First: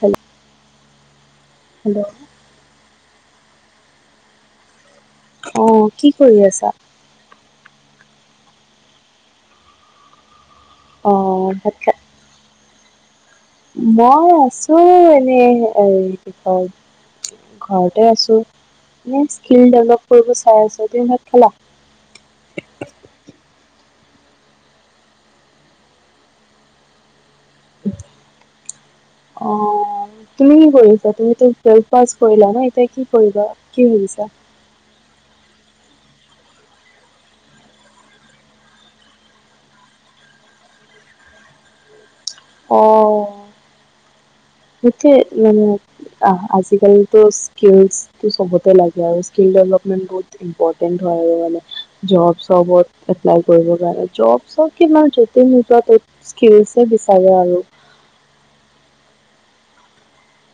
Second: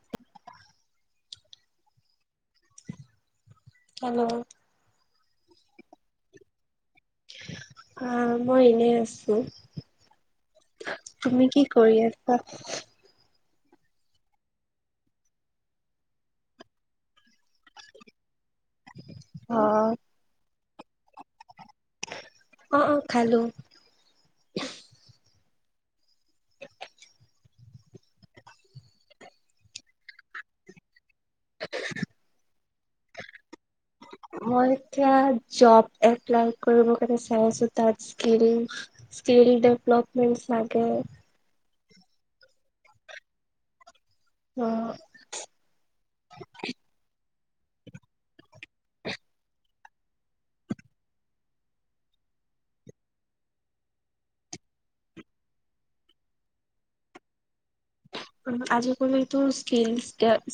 হেল'! Hello! Hello! অঁ কি কৰি আছা? অঁ মই এনে আছো। অ তুমি কি ভাত খা কৰি আছা? [inaudible] মই আছো এনেই এ কি কয় ঘৰতে আছো। ম অ স্কিল ডেভেলপ কৰিব চাই আছো। তুমি ভাত খালো? অ অ খালো [inaudible] অঁ তুমি কি কৰিছা তুমিটো টোৱেলভ পাছ কৰিলা ন, এতিয়া কি কৰিবা? কি ভাবিছা মই এতিয়া জব। এপ্লাই কৰিব কাৰণে চাইছো তাত স্কিল স্কিল ডভলপমেন্ট চাগে উম [unintelligible] অঁ। অ এ মে আহ আজিকালটো। স্কিলটো সবতে লাগে আৰু স্কিল ডেভলপমেন্ট বহুত ইম্পৰটেণ্ট হয় আৰু মানে জব যবত এপ্লাই কৰিব কাৰণে, জব চব, স্ক্ৰিল বিচাৰে আৰু উ [unintelligible] আজিকালতো স্কিল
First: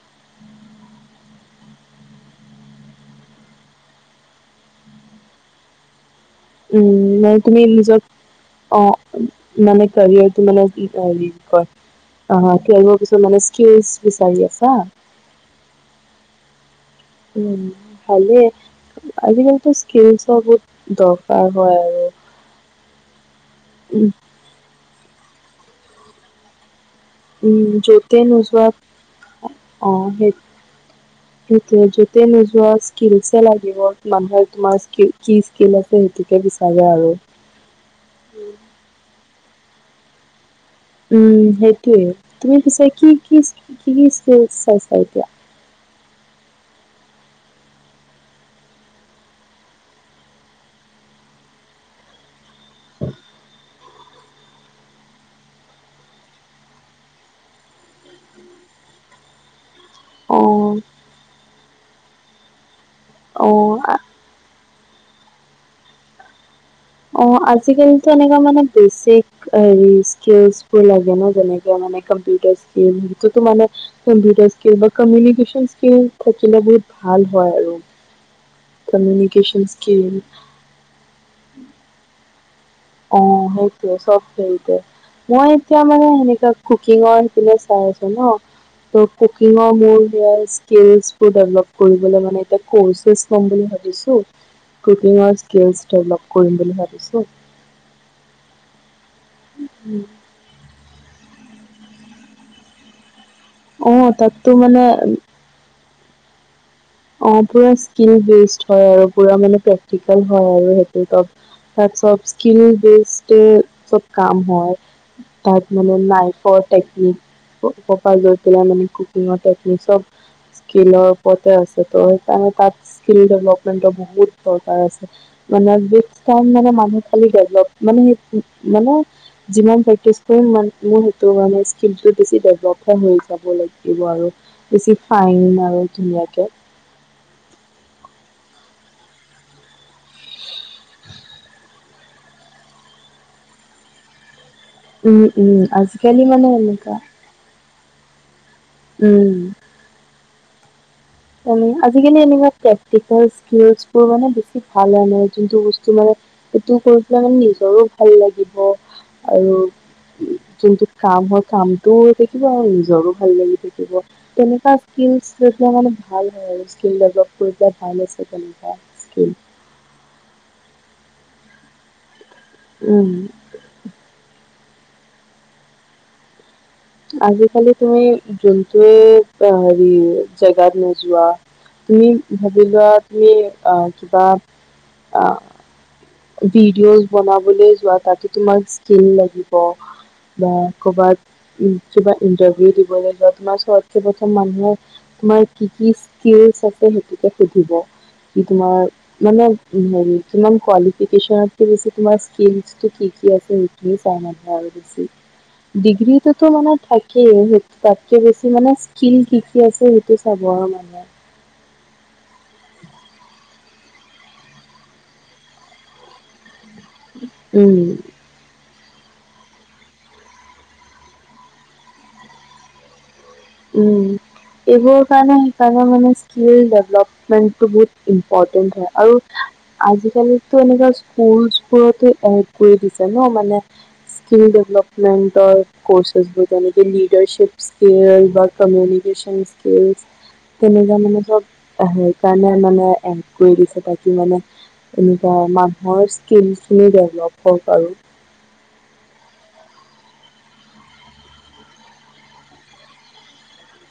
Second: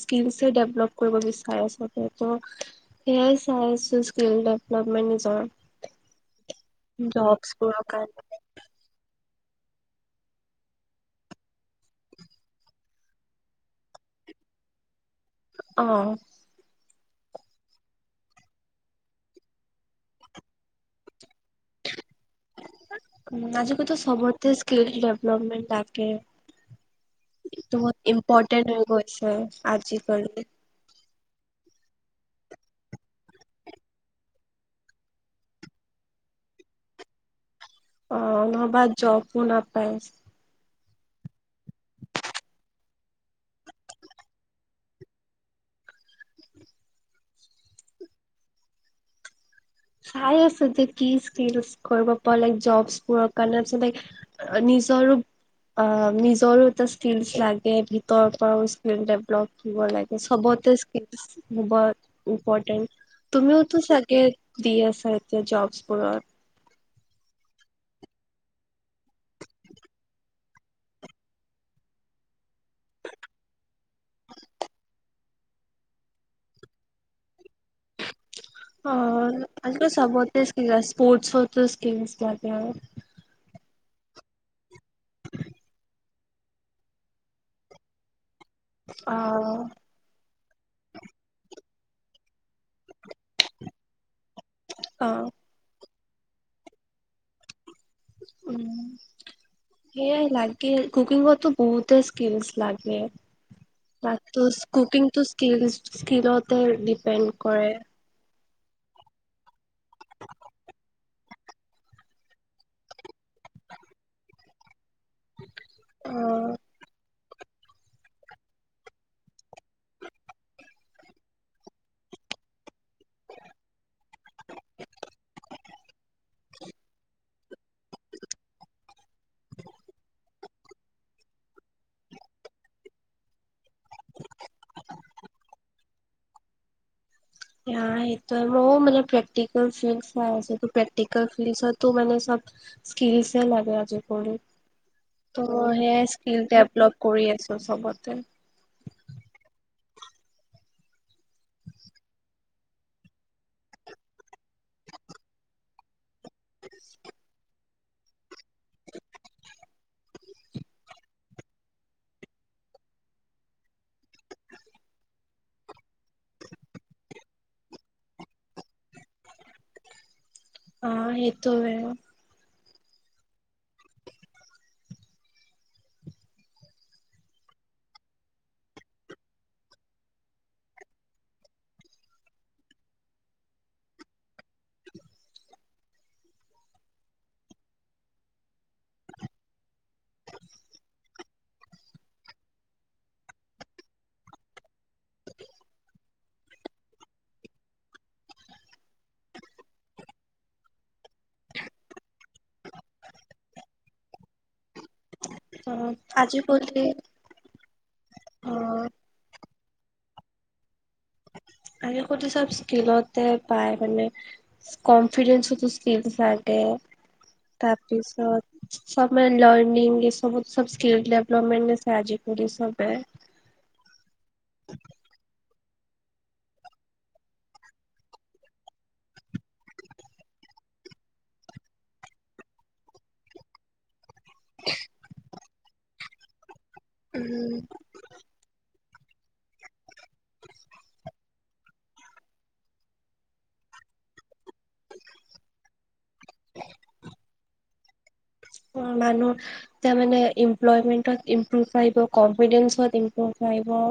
স্কিলছে ডেভলপ কৰিব বিচাৰে আচলতে তো সয়াই চাই আছো স্কিল ডেভলপমেণ্ট নিজৰ উম মই তুমি জবছবোৰৰ নিজক কাৰণে আহঁ মানে কাৰটো মানে কি ক অঁ পিছত মানে বিচাৰি আছা। অঁহ। উম ভালে। আজিকালিতো স্কিল চ বুত দৰকাৰ হয় আৰু উ আজিকেতো উম সবতে স্কিল ডেভলপমেট থাকে। উম টো বত য'তে নোযোৱা ইম্পৰ্টেণ্ট হৈ গৈছে আজিকালি। তুমি যতে নোযোৱা স্ক্ৰীলএ লাগিব মানুহে তোমাৰ কি স্ক্ৰীল আছে সেইটোকে। বিচাৰে আৰু অঁ নহবা জবওঁ নাপাই। উম সেইটোৱে তুমি পিছে কি কি কি কি স্ক্ৰীল চাইছা এতিয়া। উম। চাই আছো যে কি স্কিল কৰিব প লাই জবছবোৰৰ কাৰণে আচলতে ল নিজ ৰূপ। অঁ নিজৰো এটা স্কিলচ লাগে ভিতৰৰ পৰাও স্কিল ডেভলপ ব লাগে চবতে ক্ৰিল ইম্পৰ্টেণ্ট অ অ তুমিতো চাগে দি আছে এতিয়া জব বোৰৰ। অঁ আজিকালিটো এনেকুৱা মানে বেচিক লাগে ন যেনেকে মানে কম্পিউটাৰ স্ক্ৰীল যিতো মানে কম্পিউটাৰ স্কিল বা কমিউনিকেশ্যন স্কিল থাকিলা বহুত ভাল হয় আৰু অঁ কমিউনিকেশ্যন আজাল স্কিল চবতে স্পৰ্টকম ম অঁ সেইটোৱে চব ফেইল কৰে মই এতিয়া মানে সেনেকুৱা কুকিঙৰ সেতি চাই আছো ন। অ', কুকিঙৰ মোৰ স্কিলছ দেভলভ কৰিব মানে এতিয়া কৰ্ছেচ ক'ম বুলি ভাবিছোঁ অ', কুকিঙৰ স্কিলছ্‌ ডেভলপ কৰিম বুলি ভাবিছোঁ৷ উম সেয়াই লাগে৷ কুকিঙতো বহুতে স্কিলছ লাগে অ তাতো তাততো মানে কুকিংতো স্কিল স্কিলত অ পুৰা স্কিন বেচ হয় আৰু পুৰা মানে প্ৰেক্টিকেল হয় আৰু সেইটো তাত চব স্কিল বেস্তে চব কাম হয় তাত মানে অ' নাইফৰ টেক্‌নিক [unintelligible] লৈ পেলাই মানে কুকিঙৰ টেকনিক চব স্কিলৰ ওপৰতে আছে৷ সেইটো তাত স্ স্কিলছ ডপমেন্টৰ বহুত দৰকাৰ আছে মানে [unintelligible] মানুহ খালী দেভেলভ মানে কি মানে যিমান প্ৰেকটিচ কৰিম সিমান খিনি [unintelligible] কিন্তু বেছি ডেভলপহে হৈ যাব লাগিব আৰু বেছি ফাইন আৰু ধুনীয়াকে৷ অ সেইটো মইও মানে প্ৰেকটিকেল ফিল্ড চাই আছো প্ৰেকটিকেল ফিলছতো মানে স্কিলছ লাগে আজি কালি৷ উম, উম, ত' সেয়াই আজিকালি স্কিল মানে এনেকুৱা ডেভলপ কৰি আছো চবতে৷ উম আজিকালি এনেকোৱা টেকনিকেল স্কিলচবোৰ মানে বেছি ভাল হয় যোনটো বস্তু মানে সেইটো কৰি পেলাই মানে নিজৰো ভাল লাগিব আৰু যোনটো কাম হয় কামটো থাকিব আৰু নিজৰো ভাল লাগি থাকিব তেনেকুৱা ফিলছ লৈ পেলাই মানে ভাল হয় আৰু স্কিল লগোৱা পৰা ভাল আছিলে তেনেকুৱা স্কিল অ সেইটোৱেই৷ উম আজিকালি তুমি যোনটোয়েই হেৰি জেগাত নোযোৱা তুমি ভাবি লোৱা তুমি আ কিবা আ ভিডিঅ'জ বনাবলৈ যোৱা তাতে তোমাৰ স্কিল লাগিব৷ বা ক'বাত কিবা ইন্টাৰভিউ দিবলৈ যোৱা তোমাৰ ওচৰত প্ৰথম মানুহ [unintelligible] তোমাৰ কি কি স্কিলচ্‌ আছে সেইটোকে সুধিব৷ কি তোমাৰ মানে হেৰি কিমান কোৱালি চনত [unintelligible] তোমাৰ স্কিল্লচটো কি কি আছে সেইখিনি চাই বেছি৷ ডিগ্ৰীটোতো মানে আজিকালি থাকে তাতকে বেছি মানে অ' স্কিল কি কি আছে সেইটো চাব আৰু মানুহে৷ আ কতো চব স্কিলতে পায় মানে কনফিডেন্সতো স্কিল্ল চাই তে উম তাপিছত ফৰ্মেল লাৰ্ণিং এইচবত চব স্কিল ডেভলপমেন্টছে চাই আজিকালি চবে৷ উম, এইবোৰৰ কাৰণে সেইকাৰণে মানে স্কিল ডেভেলপমেণ্টটো বহুত ইম্পৰ্টেণ্ট হয় আৰু আজিকালিতো স্কুলচ এড কৰি দিছে ন মানে স্কিল ডেভেলপমেণ্টৰ কৰ্চছ বোৰ যেনেক উম লিডাৰশিপ স্কিল বা কম্যউনিকেশ্যন স্কিলছ তেনেকুৱা মানে ধৰক সেইকাৰণে মানে এড কৰি দিছে তাকেমানে এনেকুৱা মানুহৰ স্কিলছখিনি ডেভলপ হওক আৰু৷ মানুহ তামানে ইমপ্লয়মেন্টত ইম্প্ৰুভ আহিব কনফিডেঞ্চত ইম্প্ৰুভ আহিব৷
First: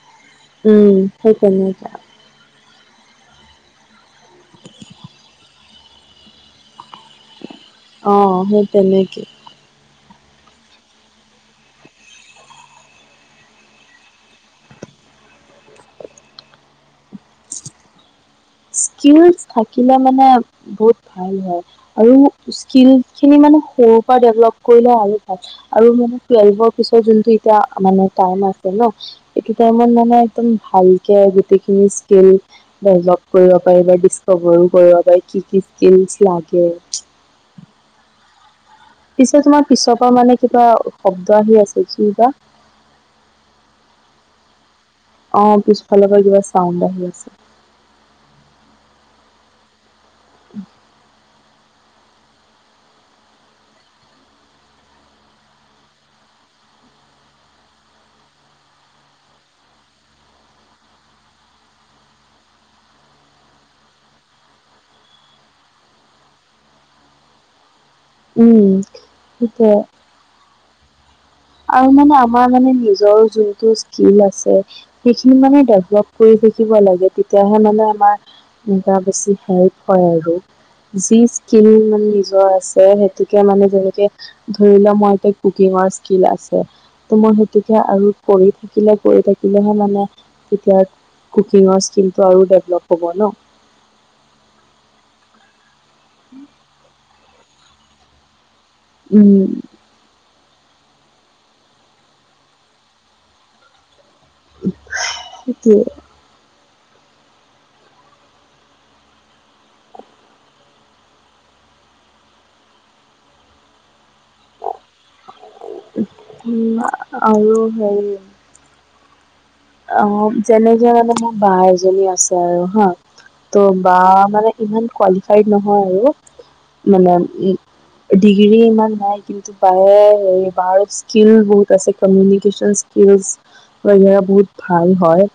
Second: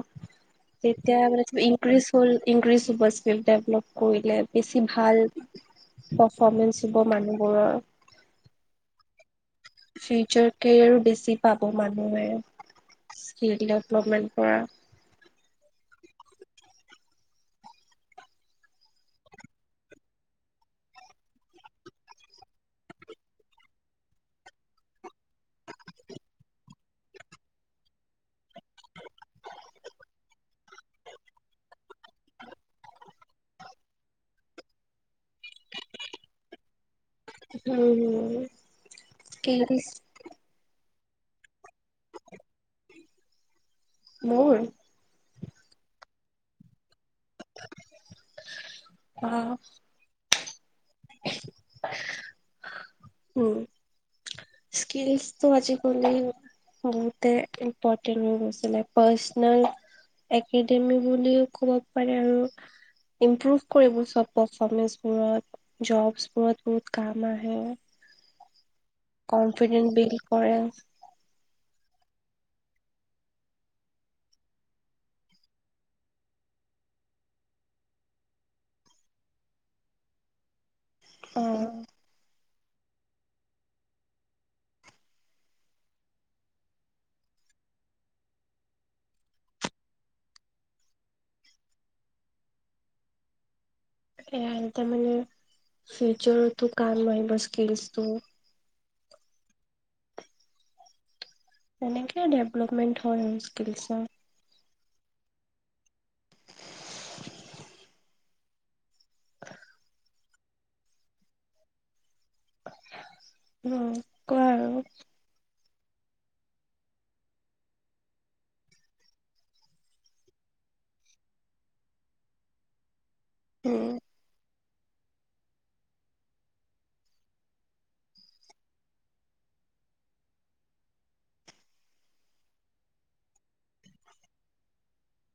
উম তেতিয়া সেই মানে তেনেকা ইনক্ৰিজ হ'ল ইনক্ৰিছ স্কিল ডেভলপ কৰিলে বেছি ভাল পৰফমেঞ্চ দিব মানুহে অ সেই তেনেকে৷ ফিউচাৰ কেৰিয়াৰো বেছি পাব মানুহে৷ স্কিল ডেভলপমেণ্ট কৰা [unintelligible] স্কিলচ থাকিলে মানে বহুত ভাল হয় আৰু স্কিল খিনি মানে সৰু পা ডেভেলপ কৰিলে আৰু ভাল আৰু টোৱেলভ পিছত যোনটো এতিয়া টাইম ন মানে এইটো টাইমত মানে একদম ভালকে গোটেই খিনি স্কিল লৈ ল কৰিব পাৰি বা ডিচকভাৰও কৰিব পাৰি কি কি স্কিলচ লাগে? উম। পিছে তোমাৰ পিছৰ পৰা স্কিলছ মানে কিবা শব্দ আহি আছে কি বা মোৰ? অ পিছফালৰ পৰা কিবা চাউণ্ড আহি আছে। অ। [unintelligible] উম। স্কিলছ তো আজিকালি বহুতে ইম্পৰ্টেণ্ট হৈ গৈছিলে, পাৰ্চনেল একাডেমি বুলিও ক'ব পাৰে আৰু। ইম্প্ৰুভ কৰিব চব পাৰফৰ্মেঞ্চবোৰত। জবছ বোৰত বহুত কাম আহে। উম। সেইটোৱে কনফিডেন্স বিল্ড কৰে। আৰু মানে আমাৰ মানে নিজৰ যোনটো স্কিল আছে, সেইখিনি মানে ডেভলপ কৰি শিকিব লাগে, তেতিয়াহে মানে আমাৰ এনেকোৱা বেছি হেল্প হয় আৰু। যি অ স্কিল মানে নিজৰ আছে সেইতুকে মানে যেনেকে ধৰি লও মই এ কুকিঙৰ আছে ত মই সেইতুকে আৰু কৰি থাকিলে কৰি থাকিলেহে মানে তেতিয়া কুকিঙৰ স্কিলটো আৰু ডেভেলপ হ'ব ন। এ ত মানে ফিউচাৰটো কাম আহিব স্কিলছটো। উম। তেনেকে ডেভলপমেন্ট হয় আৰু স্কিলচৰ। সেইটোয়ে। [inaudible] অ কোৱা আৰু? আৰু হেৰি অ যেনেকে মানে মোৰ বা এজনী আছে আৰু হা ত' উম বা মানে ইমান কোৱালিফাইড নহয় আৰু মানে ডিগ্ৰী ইমান নাই কিন্তু বায়ে বাৰত স্কিল বহুত আছে কমিউনিকেশন ইচকিল বে বহুত ভাল হয়।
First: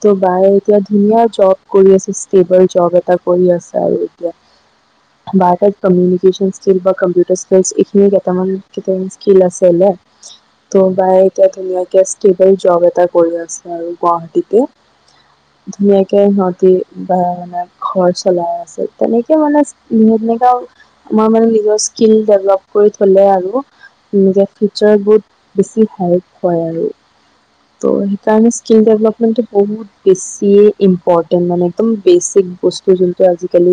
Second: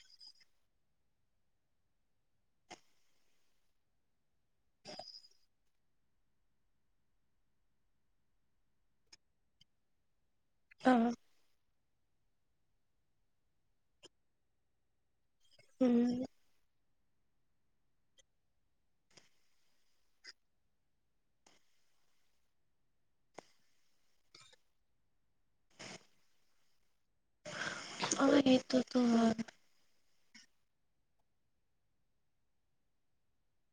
ত' বায়ে এতিয়া ধুনীয়া জব কৰি আছে ষ্টেবল জব এটা কৰি আছে আৰু। বা কত কম্যুনিকেশ্যন স্কিল বা কম্পিউটাৰৰ স্কিল ইফিন কেইটা মান কিতি স্কিল আছে ত অ বা এতিয়া ধুনীয়াকে ষ্টেবল জব এটা কৰি আছে। আৰু গুৱাহাটীতো, উম ধুনীয়াকে সিহতি বা মানে ঘৰ চলাই আছে তেনেকে মানে তেনেকােও আমাৰ মানে নিজ স্কিল ডেভেলপ কৰি থলে আৰু এনেকে ফিউচাৰবোৰত বেছি হেল্প হয় আৰু। ত' অ সেইকাৰণে স্কিল সেইটোতো হয় ডেভেলপমেণ্টটো বহুত বেছিয়ে ইম্পৰ্টে টেণ মানে একদম বেচিক বস্তু যোনটো আজিকালি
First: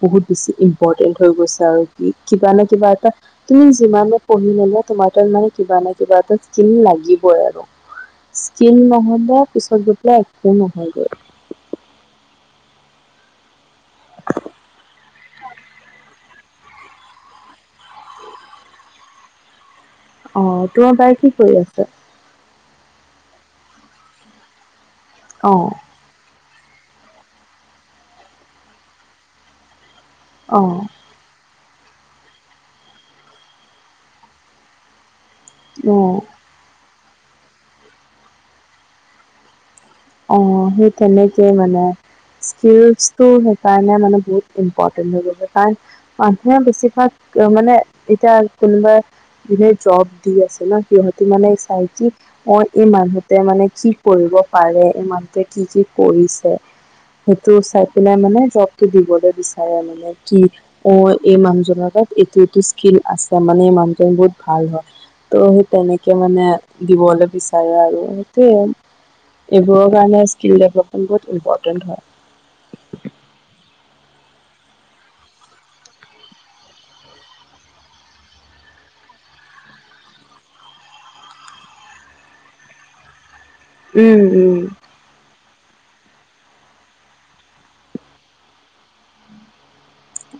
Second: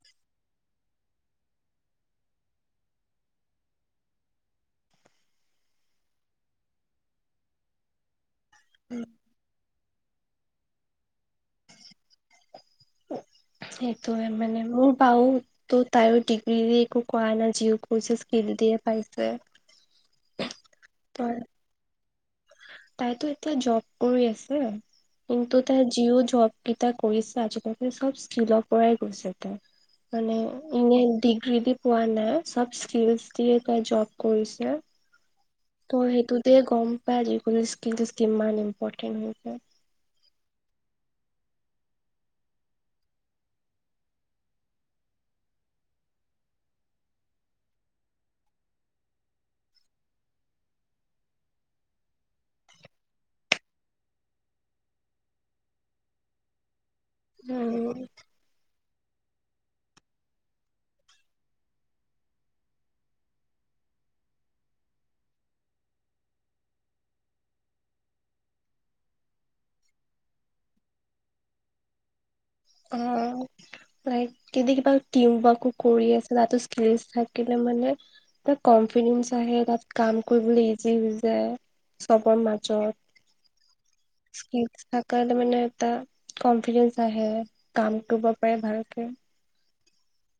বহুত বেছি ইম্পৰ্টেণ্ট হৈ গৈছে আৰু কিবা নহয় কিবা এটা তুমি ই যিমানে পঢ়ি নলও তোমাৰ মানে কিবা নহয় কিবা লাগিবই আৰু। স্কিল নহ'ব পিছত গৈ পেলাই একো নহয়গৈ। সেইটো মানে মোৰ বাও তো তাইও ডিগ্ৰী একো কোৱা না যিক কৈছে স্কিল দিয়ে পাইছে। অ তোমাৰ বাই ত কি কৰি আছে? এতিয়া জব কৰি আছে অ কিন্তু তাৰ জিও জব কেইটা কৰিছে আজিকালি চব স্কিলৰ পৰাই গৈছে ত মানে অ ইনে ডিগ্ৰী দি হোৱা নাই চব স্কিলচ দিয়ে তাই জব কৰিছে। ত অ। সেইটোতে গম পাই যিকোনো স্কিল কিমান ইম্পৰ্টেণ্ট হৈছে। অ সেই তেনেকে মানে স্কিলচটো সেইকাৰণে মানে বহুত ইম্পৰ্টেন্ট হৈ গৈছে কাৰণ মানুহে বেছিভাগ অ মানে এতিয়া কোনোবা জুনে জব দি আছে ন সিহতি মানে চাই কি মই এই মানুহতে মানে কি কৰিব। কৰিব পাৰে এই মানু্হটোয়ে কি কি কৰিছে সেইটো চাই উম, পেলাই মানে জব দিবলৈ বিচাৰে মানে কি অ এই মানুহ জনৰ তাত এইটো এইটো স্কিল আছে মানে তেওঁ বহুত ভাল হয়। ত' সেই তেনেকে মানে দিবলৈ বিচাৰে আৰু সেইটোয়ে এইবোৰৰ কাৰণে স্কিল ডেভেলপমেণ্ট বহুত ইম্পৰটেণ্ট হয় অ যদি কিবা কৰি আছে তাতো স্কিল থাকিলে মানে ক আহে তাত কাম কৰিবলৈ ইজি হৈ যায় চবৰ উম মাজত উম। থে মানে এটা কনফিডেন্স আহে। কাম কৰিব পাৰে ভালকে।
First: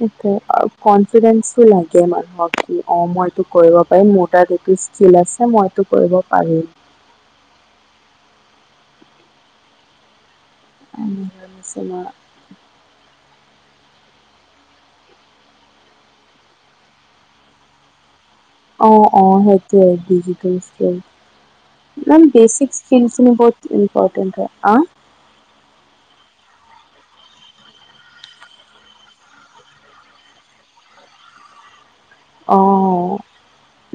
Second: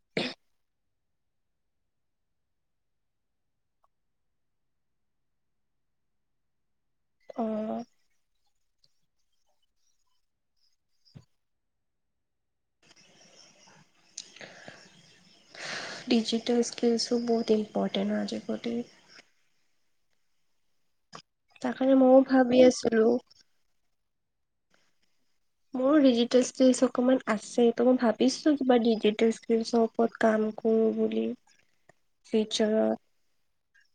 এ [inaudible] কনফিডেঞ্চও লাগে মানুহক কি অ মইটো কৰিব পাৰিম মোৰ তাত এইটো স্কিল আছে মই কৰিব পাৰিম অ আ চলা ডিজিটেল স্কিলচো বহুত ইম্পৰ্টেট আজে অ অ সেইটোৱেই দিজিটেল স্কিল তাৰ কাৰণে ম ময়ো ভাবি বেচিক আছিলো স্কিলছ খিনি বহুত ইম্পৰ্টেণ্ট হয় আ মোৰ ডিজিটেল স্কিলচ অকমান আছে ত মই ভাবিছো কিবা ডিজিটেল স্কিলচৰ ওপৰত কাম কউ বুলি [unintelligible] ফিউচাৰৰ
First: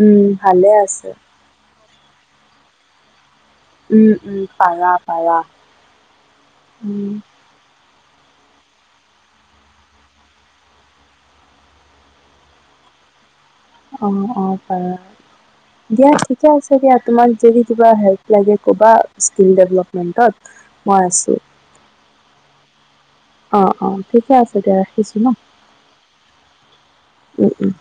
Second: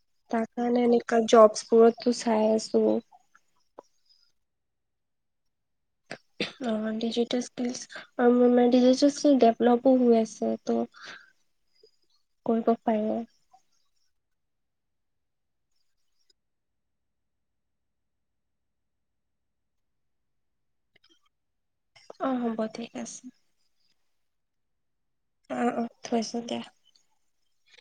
উম তাৰ ভালে কাৰণে আছে। এনেকা জপছ বোৰত টো চাই আছো উম উম পাৰা পাৰা অ উম ডিজিটেল স্কিলছ আৰু মেডিজেচলি ডেভলমেণ্ট হৈ আছে ত' কৰিব পাৰে অঁ অ পাৰে দিয়া ঠিকে আছে দিয়া তোমাৰ যদি কিবা হেল্প লাগে কবা স্কিল ডেভেলপমেণ্টৰ মই আছোঁ অ হ'ব ঠিক আছে অ অ ঠিকে আছে দিয়া ৰাখিছোঁ ন অ অ থৈছো দিয়া উম উম